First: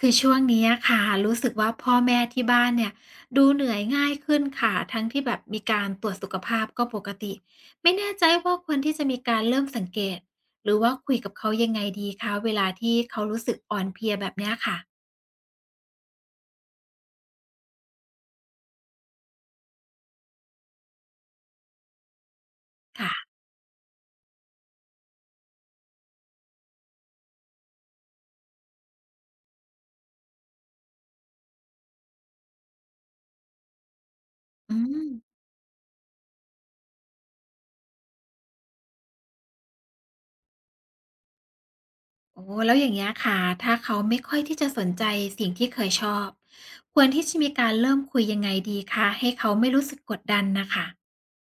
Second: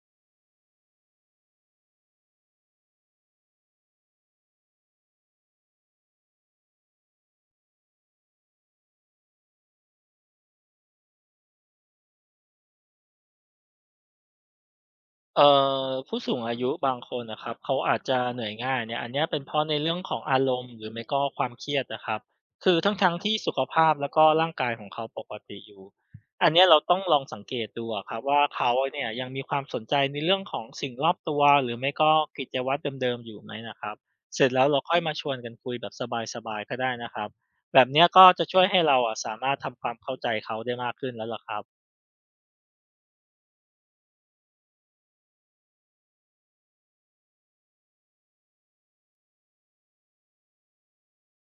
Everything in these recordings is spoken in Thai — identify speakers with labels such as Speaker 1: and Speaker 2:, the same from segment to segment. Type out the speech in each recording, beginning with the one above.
Speaker 1: คือช่วงนี้อะค่ะรู้สึกว่าพ่อแม่ที่บ้านเนี่ยดูเหนื่อยง่ายขึ้นค่ะทั้งที่แบบมีการตรวจสุขภาพก็ปกติไม่แน่ใจว่าควรที่จะมีการเริ่มสังเกตหรือว่าคุยกับเขายังไงดีคะเวลาที่เขารู้สึกอ่อนเพลียแบบเนี้ยค่ะ
Speaker 2: เอ่ผู้สูงอายุบางคนนะครับเขาอาจจะเหนื่อยง่ายเนี่ยอันเนี้ยเป็นเพราะในเรื่องของอารมณ์หรือไม่ก็ความเครียดนะครับคือทั้งๆท
Speaker 1: ค่ะ
Speaker 2: ที่สุขภาพแล้วก็ร่างกายของเขาปกติอยู่อันเนี้ยเราต้องลองสังเกตดูอะครับว่าเขาเนี่ยยังมีความสนใจในเรื่องของสิ่งรอบตัวหรือไม่ก็กิจวัตรเดิมๆอยู่ไหมนะครับเสร็จแล้ว
Speaker 1: อื
Speaker 2: เราค่อย
Speaker 1: ม
Speaker 2: มาชวนกันคุยแบบสบายๆก็ได้นะครับแบบเนี้ยก็จะช่วยให้เราอะสามารถทำความเข้าใจเขาได้มากขึ้นแล้วล่ะครับ
Speaker 1: โอ้แล้วอย่างเงี้ยค่ะถ้าเขาไม่ค่อยที่จะสนใจสิ่งที่เคยชอบควรที่จะมีการเริ่มคุยยังไงดีคะให้เขาไม่รู้สึกกดดันนะคะ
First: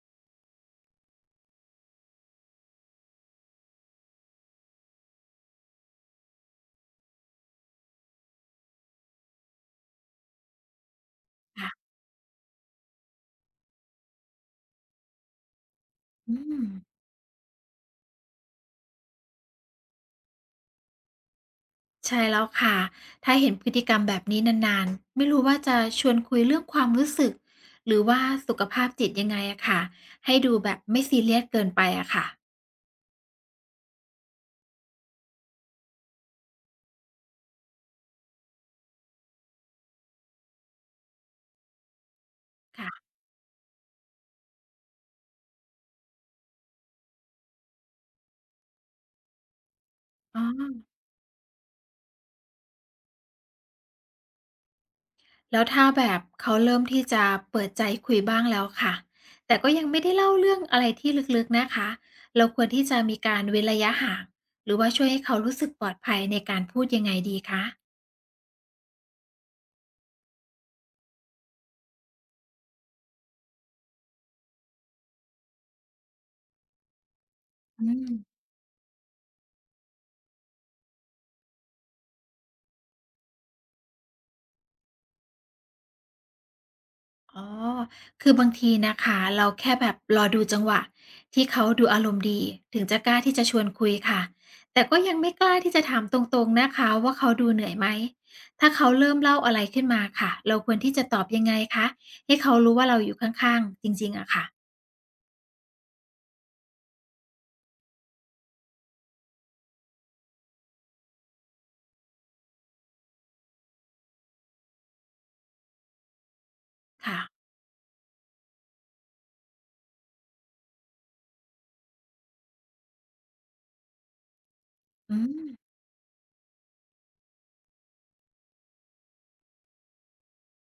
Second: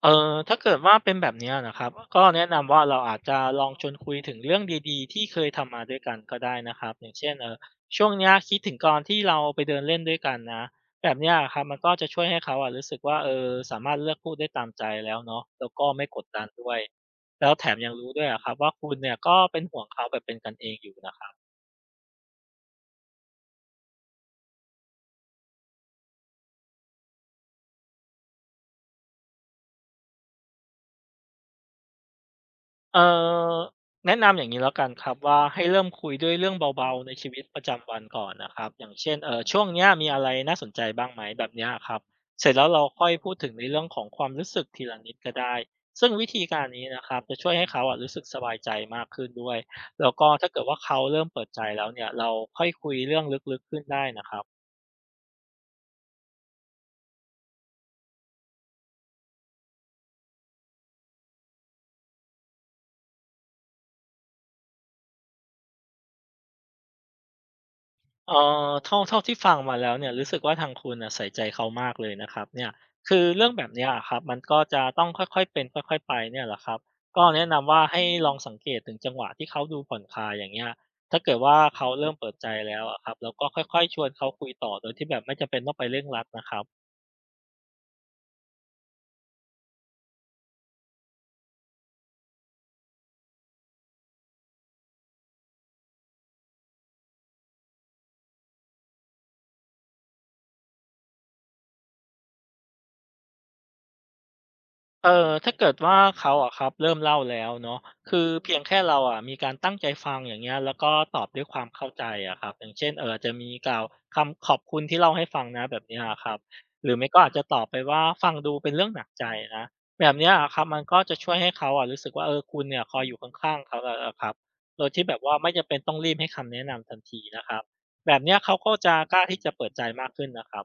Speaker 2: ถ้าเกิดว่าเป็นแบบเนี้ยนะครับก็แนะนำว่าเราอาจจะลองชวนคุยถึงเรื่องดีๆที่เคยทำมาด้วยกันก็ได้นะครับอย่างเช่นช่วงเนี้ยคิดถึงก่อนที่เราไปเดินเล่นด้วยกันนะแบบเนี้ยะครับมัน
Speaker 1: ค่ะ
Speaker 2: ก็จะช่วยให้เขาอะรู้สึกว่าสามารถเลือกพูดได้ตามใจแล้วเนาะแล้วก็ไม่กด
Speaker 1: อื
Speaker 2: ดัน
Speaker 1: ม
Speaker 2: ด้วยแล้วแถมยังรู้ด้วยอะครับว่าคุณเนี่ยก็เป็นห่วงเขาแบบเป็นกันเองอยู่นะครับ
Speaker 1: ใช่แล้วค่ะถ้าเห็นพฤติกรรมแบบนี้นานๆไม่รู้ว่าจะชวนคุยเรื่องความรู้สึกหรือว่าสุขภาพจิตยังไงอะค่ะให้ดูแบบไม่ซีเรียสเกินไปอะค่ะ
Speaker 2: เอ่อแนะนำอย่างนี้แล้วกันครับว่าให้เริ่มคุยด้วยเรื่องเบาๆในชีวิตประจำวันก่อนนะครับอย่างเช่นช่วงเนี้ยมีอะไรน่าสนใจบ้างไหมแบบเนี้ยครับเสร็จแล้วเราค่อ
Speaker 1: ค่ะ
Speaker 2: ยพูดถึงในเรื่องของความรู้สึกทีละนิดก็ได้ซึ่งวิธีการนี้นะครับจะช่วยให้เขาอะรู้สึกสบายใจมากขึ้นด้วยแล้วก็
Speaker 1: อ๋
Speaker 2: ถ้าเกิดว่า
Speaker 1: อ
Speaker 2: เขาเริ่มเปิดใจแล้วเนี่ยเราค่อยคุยเรื่องลึกๆขึ้นได้นะครับ
Speaker 1: แล้วถ้าแบบเขาเริ่มที่จะเปิดใจคุยบ้างแล้วค่ะแต่ก็ยังไม่ได้เล่าเรื่องอะไรที่ลึกๆ นะคะเราควรที่จะมีการเว้นระยะห่าง หรือว่าช่วยให้เขารู้สึกปลอดภัยในการพูดยังไงดีคะ
Speaker 2: เอ่เท่าที่ฟังมาแล้วเนี่ยรู้สึกว่าทางคุณน่ะใส่ใจเขามากเลยนะครับเนี่ยคือเรื่องแบบเนี้ยอะครับมันก็จะต้องค่อยๆเป็นค่อยๆไปเนี่ยแหละครับก็แนะนำว่า
Speaker 1: อื
Speaker 2: ให้ลอง
Speaker 1: ม
Speaker 2: สังเกตถึงจังหวะที่เขาดูผ่อนคลายอย่างเงี้ยถ้าเกิดว่าเขาเริ่มเปิดใจแล้วอะครับเราก็ค่อยๆชวนเขาคุยต่อโดยที่แบบไม่จำเป็นต้องไปเร่งรัดนะครับ
Speaker 1: อ๋อคือบางทีนะคะเราแค่แบบรอดูจังหวะที่เขาดูอารมณ์ดีถึงจะกล้าที่จะชวนคุยค่ะแต่ก็ยังไม่กล้าที่จะถามตรงๆนะคะว่าเขาดูเหนื่อยไหมถ้าเขาเริ่มเล่าอะไรขึ้นมาค่ะเราควรที่จะตอบยังไงคะให้เขารู้ว่าเราอยู่ข้างๆจริงๆอะค่ะ
Speaker 2: ถ้าเกิดว่าเขาอะครับเริ่มเล่าแล้วเนาะคือเพียงแค่เราอะมีการตั้งใจฟังอย่างเงี้ยแล้วก็ตอบด้วยความเข้าใจอะครับอย่างเช่นจะมีกล่าวคำขอบคุณที่เล่าให้ฟังนะแบบเนี้ยอะครับหรือไม่ก็
Speaker 1: ค่ะ
Speaker 2: อาจจะตอบไปว่าฟังดูเป็นเรื่องหนักใจนะแบบเนี้ยอะครับมันก็จะช่วยให้เขาอะรู้สึกว่าคุณเนี่ยคอยอยู่ข้างๆเขาแล้วอะครับโดยที่แบ
Speaker 1: อื
Speaker 2: บว่าไม่จำ
Speaker 1: ม
Speaker 2: เป็นต้องรีบให้คำแนะนำทันทีนะครับแบบเนี้ยเขาก็จะกล้าที่จะเปิดใจมากขึ้นนะครับ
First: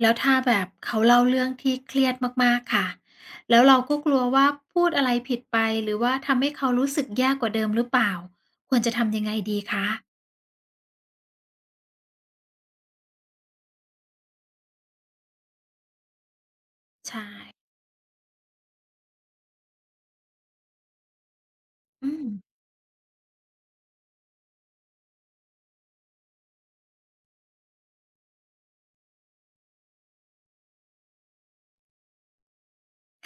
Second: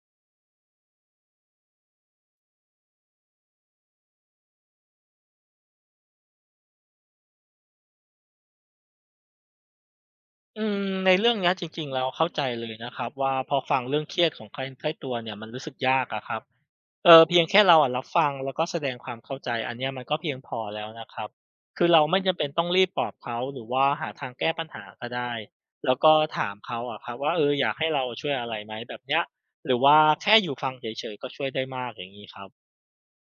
Speaker 1: แล้วถ้าแบบเขาเล่าเรื่องที่เครียดมากๆค่ะแล้วเราก็กลัวว่าพูดอะไรผิดไปหรือว่าทำให้เขารู้สึกแย่กว่าเดิมหรือเปล่าควรจะทำยังไงดีคะ
Speaker 2: อืมในเรื่องเนี้ยจริงๆเราเข้าใจเลยนะครับว่าพอฟังเรื่องเครียดของใครใกล้ตัวเนี่ยมันรู้สึกยากอะครับ
Speaker 1: ใช่
Speaker 2: เพียงแค่เราอะรับฟังแล้วก็แสดงความเข้าใจอันเนี้ยมันก็เพียงพอแล้วนะครับคือเรา
Speaker 1: อื
Speaker 2: ไม่
Speaker 1: ม
Speaker 2: จำเป็นต้องรีบปลอบเขาหรือว่าหาทางแก้ปัญหาก็ได้แล้วก็ถามเขาอะครับว่าอยากให้เราช่วยอะไรไหมแบบเนี้ยหรือว่าแค่อยู่ฟังเฉยๆก็ช่วยได้มากอย่างนี้ครับ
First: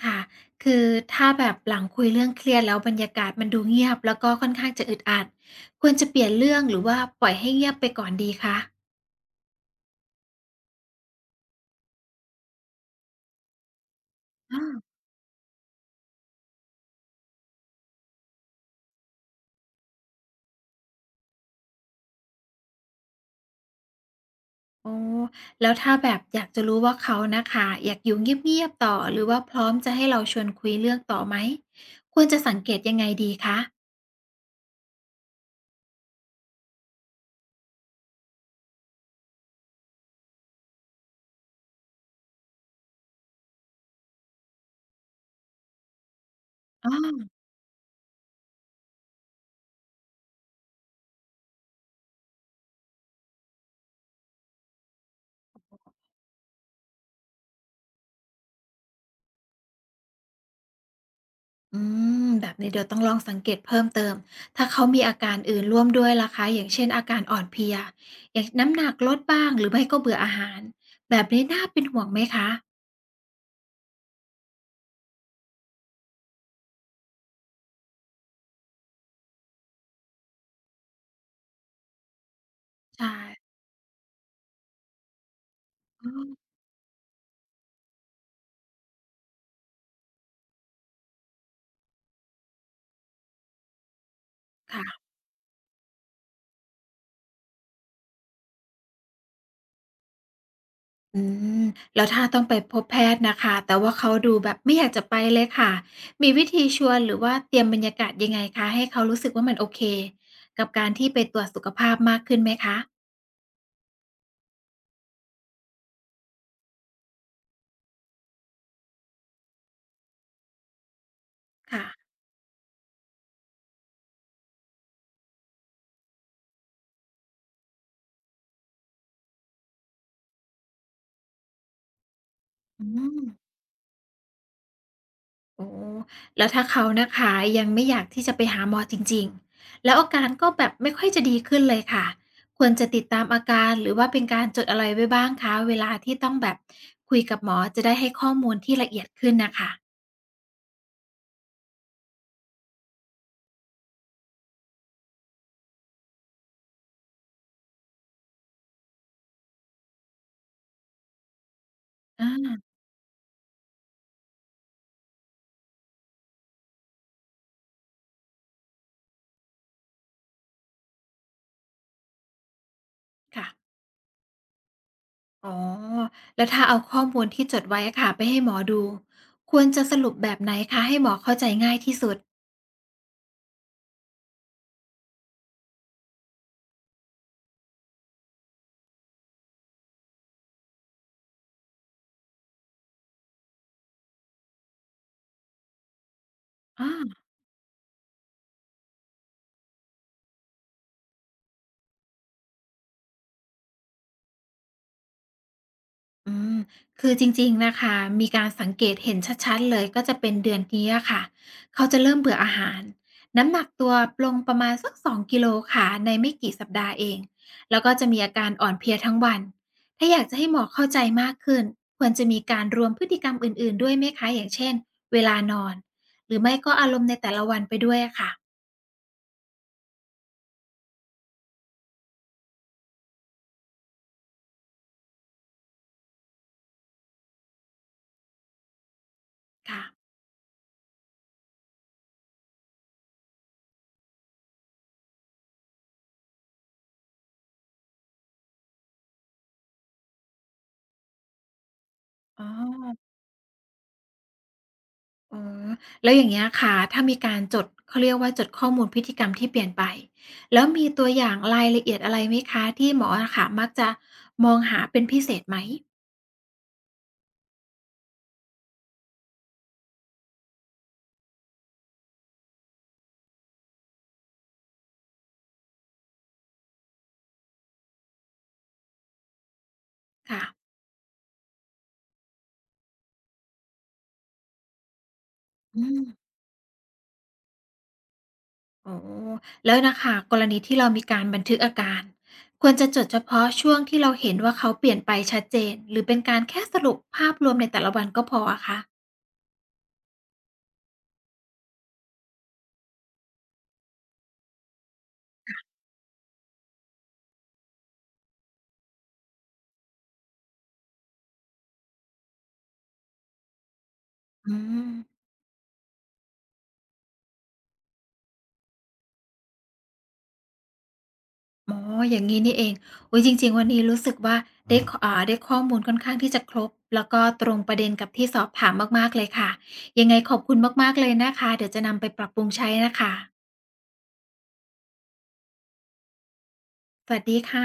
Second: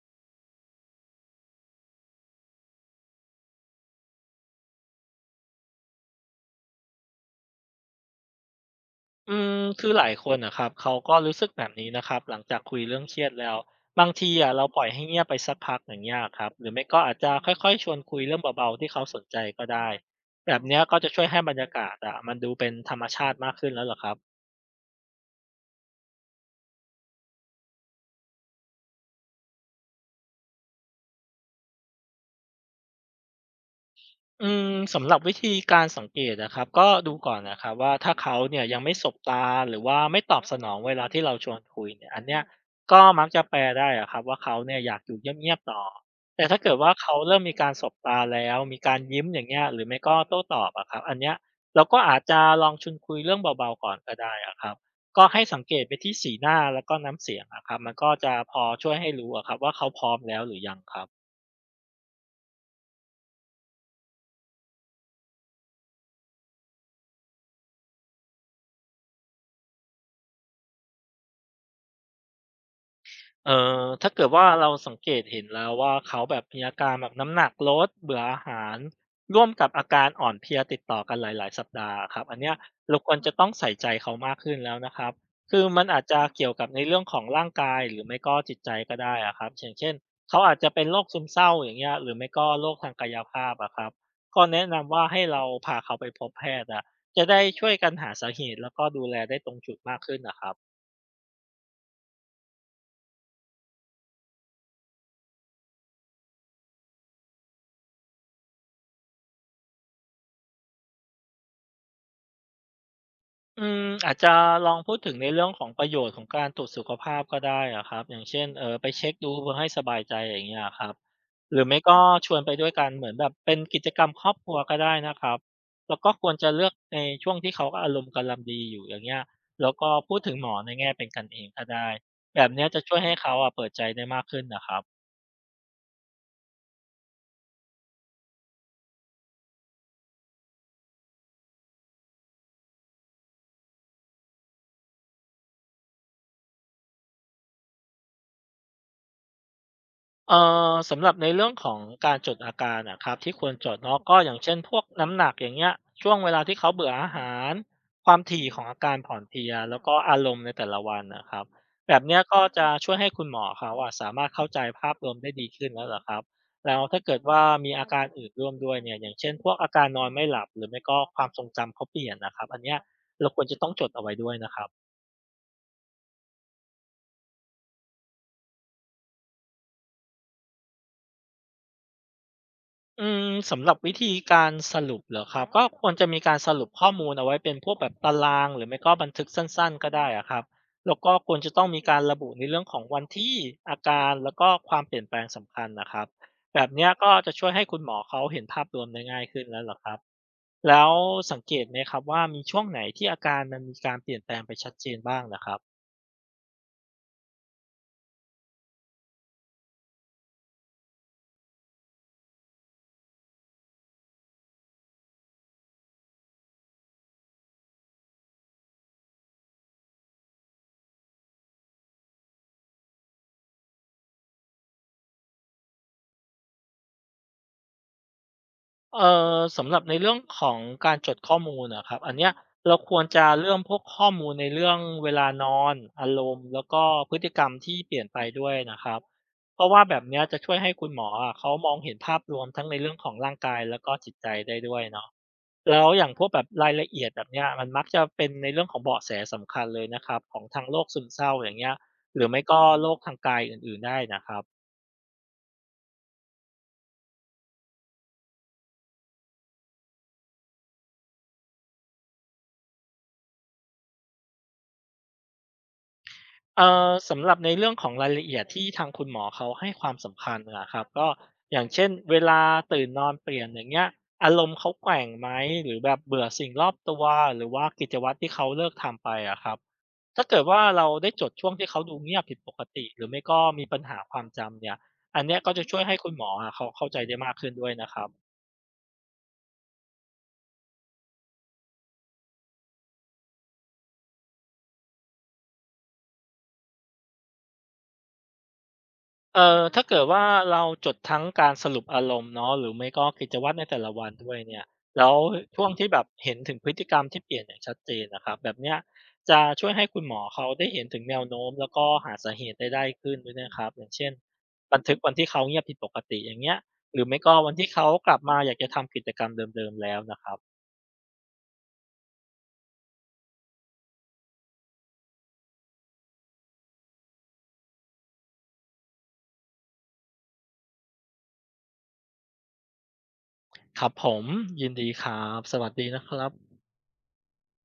Speaker 1: ค่ะคือถ้าแบบหลังคุยเรื่องเครียดแล้วบรรยากาศมันดูเงียบแล้วก็ค่อนข้างจะอึดอัดควรจะเปลี่ยนเรื่องหรือว่าปล่อยให้เงียบไปก่อนดีคะ
Speaker 2: อืมคือหลายคนนะครับเขาก็รู้สึกแบบนี้นะครับหลังจากคุยเรื่องเครียดแล้วบางทีอ่ะ
Speaker 1: อา
Speaker 2: เราปล่อยให้เงียบไปสักพักอย่างเงี้ยครับหรือไม่ก็อาจจะค่อยๆชวนคุยเรื่องเบาๆที่เขาสนใจก็ได้แบบเนี้ยก็จะช่วยให้บรรยากาศอ่ะมันดูเป็นธรรมชาติมากขึ้นแล้วเหรอครับ
Speaker 1: อ๋อแล้วถ้าแบบอยากจะรู้ว่าเขาน่ะค่ะอยากอยู่เงียบๆต่อหรือว่าพร้อมจะให้เราชวนคุยเรื่องต่อไหมควรจะสังเกตยังไงดีคะ
Speaker 2: อืมสำหรับวิธีการสังเกตนะครับก็ดูก่อนนะครับว่าถ้าเขาเนี่ยยังไม่สบตาหรือว่าไม่ตอบสนองเวลาที่เราชวนคุยเนี่ยอันเนี้ยก็มักจะแปลได้อะครับว่าเขาเนี่ยอยากอยู่เงียบๆต่อแต่ถ้าเกิด
Speaker 1: อ้
Speaker 2: ว่าเขา
Speaker 1: อ
Speaker 2: เริ่มมีการสบตาแล้วมีการยิ้มอย่างเงี้ยหรือไม่ก็โต้ตอบอะครับอันเนี้ยเราก็อาจจะลองชวนคุยเรื่องเบาๆก่อนก็ได้อะครับก็ให้สังเกตไปที่สีหน้าแล้วก็น้ำเสียงอะครับมันก็จะพอช่วยให้รู้อะครับว่าเขาพร้อมแล้วหรือยังครับ
Speaker 1: อืมแบบนี้เดี๋ยวต้องลองสังเกตเพิ่มเติมถ้าเขามีอาการอื่นร่วมด้วยล่ะคะอย่างเช่นอาการอ่อนเพลียอย่างน้ำหนักลดบ้างหรือไม่ก็เบื่ออาหารแบบนี้น่าเป็นห่วงไหมคะ
Speaker 2: เอ่ถ้าเกิดว่าเราสังเกตเห็นแล้วว่าเขาแบบมีอาการแบบน้ำหนักลดเบื่ออาหารร่วมกับอาการอ่อนเพลียติดต่อกันหลายๆสัปดาห์อะครับอันเนี้ยเรา
Speaker 1: ใช่
Speaker 2: ควรจะต้องใส่ใจเขามากขึ้นแล้วนะครับคือมันอาจ
Speaker 1: อื
Speaker 2: จะเกี่ย
Speaker 1: ม
Speaker 2: วกับในเรื่องของร่างกายหรือไม่ก็จิตใจก็ได้อะครับอย่างเช่นเขาอาจจะเป็นโรคซึมเศร้าอย่างเงี้ยหรือไม่ก็โรคทางกายภาพอะครับก็แนะนำว่า
Speaker 1: ค่ะ
Speaker 2: ให้เราพาเขาไปพบแพทย์อะจะได้ช่วยกันหาสาเหตุแล้วก็ดูแลได้ตรงจุดมากขึ้นน่ะครับ
Speaker 1: อืมแล้วถ้าต้องไปพบแพทย์นะคะแต่ว่าเขาดูแบบไม่อยากจะไปเลยค่ะมีวิธีชวนหรือว่าเตรียมบรรยากาศยังไงคะให้เขารู้สึกว่ามันโอเคกับการที่ไปตรวจสุขภาพมากขึ้นไหมคะ
Speaker 2: อืมอาจจะลองพูดถึงในเรื่องของประโยชน์ของการตรวจสุขภาพก็ได้อะครับอย่างเช่นไปเช็คดูเพื่อให้สบายใจอย่างเงี้ยครับหรือไม่
Speaker 1: ค่ะ
Speaker 2: ก็ชวนไปด้วยกันเหมือนแบบเป็นกิจกรรมครอบครัวก็ได้นะครับแล้วก็ควรจะเลือกในช่วงที่เขาอารมณ์กำลังดีอยู่อย่างเงี้ยแล้วก็พูดถึงหมอในแง่เป็นกันเองก็ได้แบบเนี้ยจะ
Speaker 1: อื
Speaker 2: ช่วยให้
Speaker 1: ม
Speaker 2: เขาอะเปิดใจได้มากขึ้นนะครับ
Speaker 1: โอ้แล้วถ้าเขานะคะยังไม่อยากที่จะไปหาหมอจริงๆแล้วอาการก็แบบไม่ค่อยจะดีขึ้นเลยค่ะควรจะติดตามอาการหรือว่าเป็นการจดอะไรไว้บ้างคะเวลาที่ต้องแบบคุยกับหมอจะได้ให้ข้อมูลที่ละเอียดขึ้นน่ะค่ะ
Speaker 2: เอ่สำหรับในเรื่องของการจดอาการนะครับที่ควรจดเนาะก็อย่างเช่นพวกน้ำหนักอย่างเงี้ยช่วงเวลาที่เขาเบื่ออาหารความถี่ของอาการผ่อนเพลียแล้วก็อารมณ์ในแต่ละวันนะครับแบบเนี้ย
Speaker 1: อา
Speaker 2: ก็จะช่วยให้คุณหมอเขาอะสามารถเข้าใจภาพรวมได้ดีขึ้นแล้วล่ะครับแล้วถ้าเกิดว่ามีอาการอื่นร่วมด้วยเนี่ยอย่างเช่นพวกอาการนอนไม่หลับหรือไม่ก็ความทรงจำเขาเปลี่ยนนะครับอันเนี้ยเราควร
Speaker 1: ค่ะ
Speaker 2: จะต้องจดเอาไว้ด้วยนะครับ
Speaker 1: อ๋อแล้วถ้าเอาข้อมูลที่จดไว้อะค่ะไปให้หมอดูควรจะสรุปแบบไหนคะให้หมอเข้าใจง่ายที่สุด
Speaker 2: อืมสำหรับวิธีการสรุปเหรอครับก็ควรจะมีการสรุปข้อมูลเอาไว้เป็นพวกแบบตารางหรือไม่ก็บันทึกสั้นๆก็ได้อะครับแล้วก็ควรจะต้องมีการระบุในเรื่องของวันที่อาการแล้วก็ความเปลี่ยนแปลงสำคัญนะครับแบบเนี้ยก็
Speaker 1: อา
Speaker 2: จะช่วยให้คุณหมอเขาเห็นภาพรวมได้ง่ายขึ้นแล้วเหรอครับแล้วสังเกตไหมครับว่ามีช่วงไหนที่อาการมันมีการเปลี่ยนแปลงไปชัดเจนบ้างนะครับ
Speaker 1: อืมคือจริงๆ นะคะ มีการสังเกตเห็นชัดๆ เลยก็จะเป็นเดือนนี้อะค่ะ เขาจะเริ่มเบื่ออาหาร น้ำหนักตัวลงประมาณสัก2กิโลค่ะในไม่กี่สัปดาห์เอง แล้วก็จะมีอาการอ่อนเพลียทั้งวัน ถ้าอยากจะให้หมวกเข้าใจมากขึ้นควรจะมีการรวมพฤติกรรมอื่นๆ ด้วยไหมคะ อย่างเช่น เวลานอน หรือไม่ก็อารมณ์ในแต่ละวันไปด้วยอะค่ะ
Speaker 2: เอ่สำหรับในเรื่องของการจดข้อมูลนะครับอันเนี้ยเราควรจะเรื่องพวกข้อมูลในเรื่องเวลานอนอารมณ์แล้วก็พฤติกรรมที่เปลี่ยนไปด้วยนะครับเพราะว่า
Speaker 1: ค่ะ
Speaker 2: แบบเนี้ยจะช่วยให้คุณหมออะเขามองเห็นภาพรวมทั้งในเรื่องของร่างกายแล้วก็จิตใจได้ด้วยเนาะแล้วอย่างพวกแบบรายละเอียดแบบเนี้ยมันมักจะเป็นในเรื่องของเบาะแสสำคัญเลยนะครับของทางโรคซึมเศร้าอย่างเงี้ยหรือไม่
Speaker 1: อ๋อ
Speaker 2: ก็โรคทางกายอื่นๆได้นะครับ
Speaker 1: อ๋อแล้วอย่างเงี้ยค่ะถ้ามีการจดเขาเรียกว่าจดข้อมูลพฤติกรรมที่เปลี่ยนไปแล้วมีตัวอย่างรายละเอียดอะไรไหมคะที่หมออะค่ะมักจะมองหาเป็นพิเศษไหม
Speaker 2: สำหรับในเรื่องของรายละเอียดที่ทางคุณหมอเขาให้ความสำคัญนะครับก็อย่างเช่นเวลาตื่นนอนเปลี่ยนอย่างเงี้ยอารมณ์เขาแกว่งไหมหรือแบบเบื่อสิ่งรอบตัวหรือว่ากิจวัตรที่เขาเลิกทำไปอะครับถ้าเกิดว่า
Speaker 1: ค่ะ
Speaker 2: เราได้จดช่วงที่เขาดูเงียบผิดปกติหรือไม่ก็มีปัญหาความจำเนี่ยอันเนี้ยก็จะช่
Speaker 1: อื
Speaker 2: วยให้
Speaker 1: ม
Speaker 2: คุณหมออะเขาเข้าใจได้มากขึ้นด้วยนะครับ
Speaker 1: อ๋อแล้วน่ะค่ะกรณีที่เรามีการบันทึกอาการควรจะจดเฉพาะช่วงที่เราเห็นว่าเขาเปลี่ยนไปชัดเจนหรือเป็นการแค่สรุปภาพรวมในแต่ละวันก็พออะคะ
Speaker 2: ถ้าเกิดว่าเราจดทั้งการสรุปอารมณ์เนาะหรือไม่ก็กิจวัตรในแต่ละวันด้วยเนี่ยแล้วช่วงที่แบบเห็นถึงพฤติกรรมที่เปลี่ยนอย่างชัดเจนอะครับแบบเนี้ยจะช่วยให้คุณหมอเขาได้เห็นถึงแนวโน้มแล้วก็หาสาเหตุได้ขึ้นด้วยนะครับอย่างเช่น
Speaker 1: อื
Speaker 2: บันทึกวัน
Speaker 1: ม
Speaker 2: ที่เขาเงียบผิดปกติอย่างเงี้ยหรือไม่ก็วันที่เขากลับมาอยากจะทำกิจกรรมเดิมๆแล้วนะครับ
Speaker 1: อ๋ออย่างงี้นี่เองอุ๊ยจริงๆวันนี้รู้สึกว่าได้ขอ่าได้ข้อมูลค่อนข้างที่จะครบ แล้วก็ตรงประเด็นกับที่สอบถามมากๆเลยค่ะ ยังไงขอบคุณมากๆเลยนะคะ เดี๋ยวจะนำไปปรับปรุงใช้นะคะ
Speaker 2: ครับผมยินดีครับสวัสดีนะครับ
Speaker 1: สวัสดีค่ะ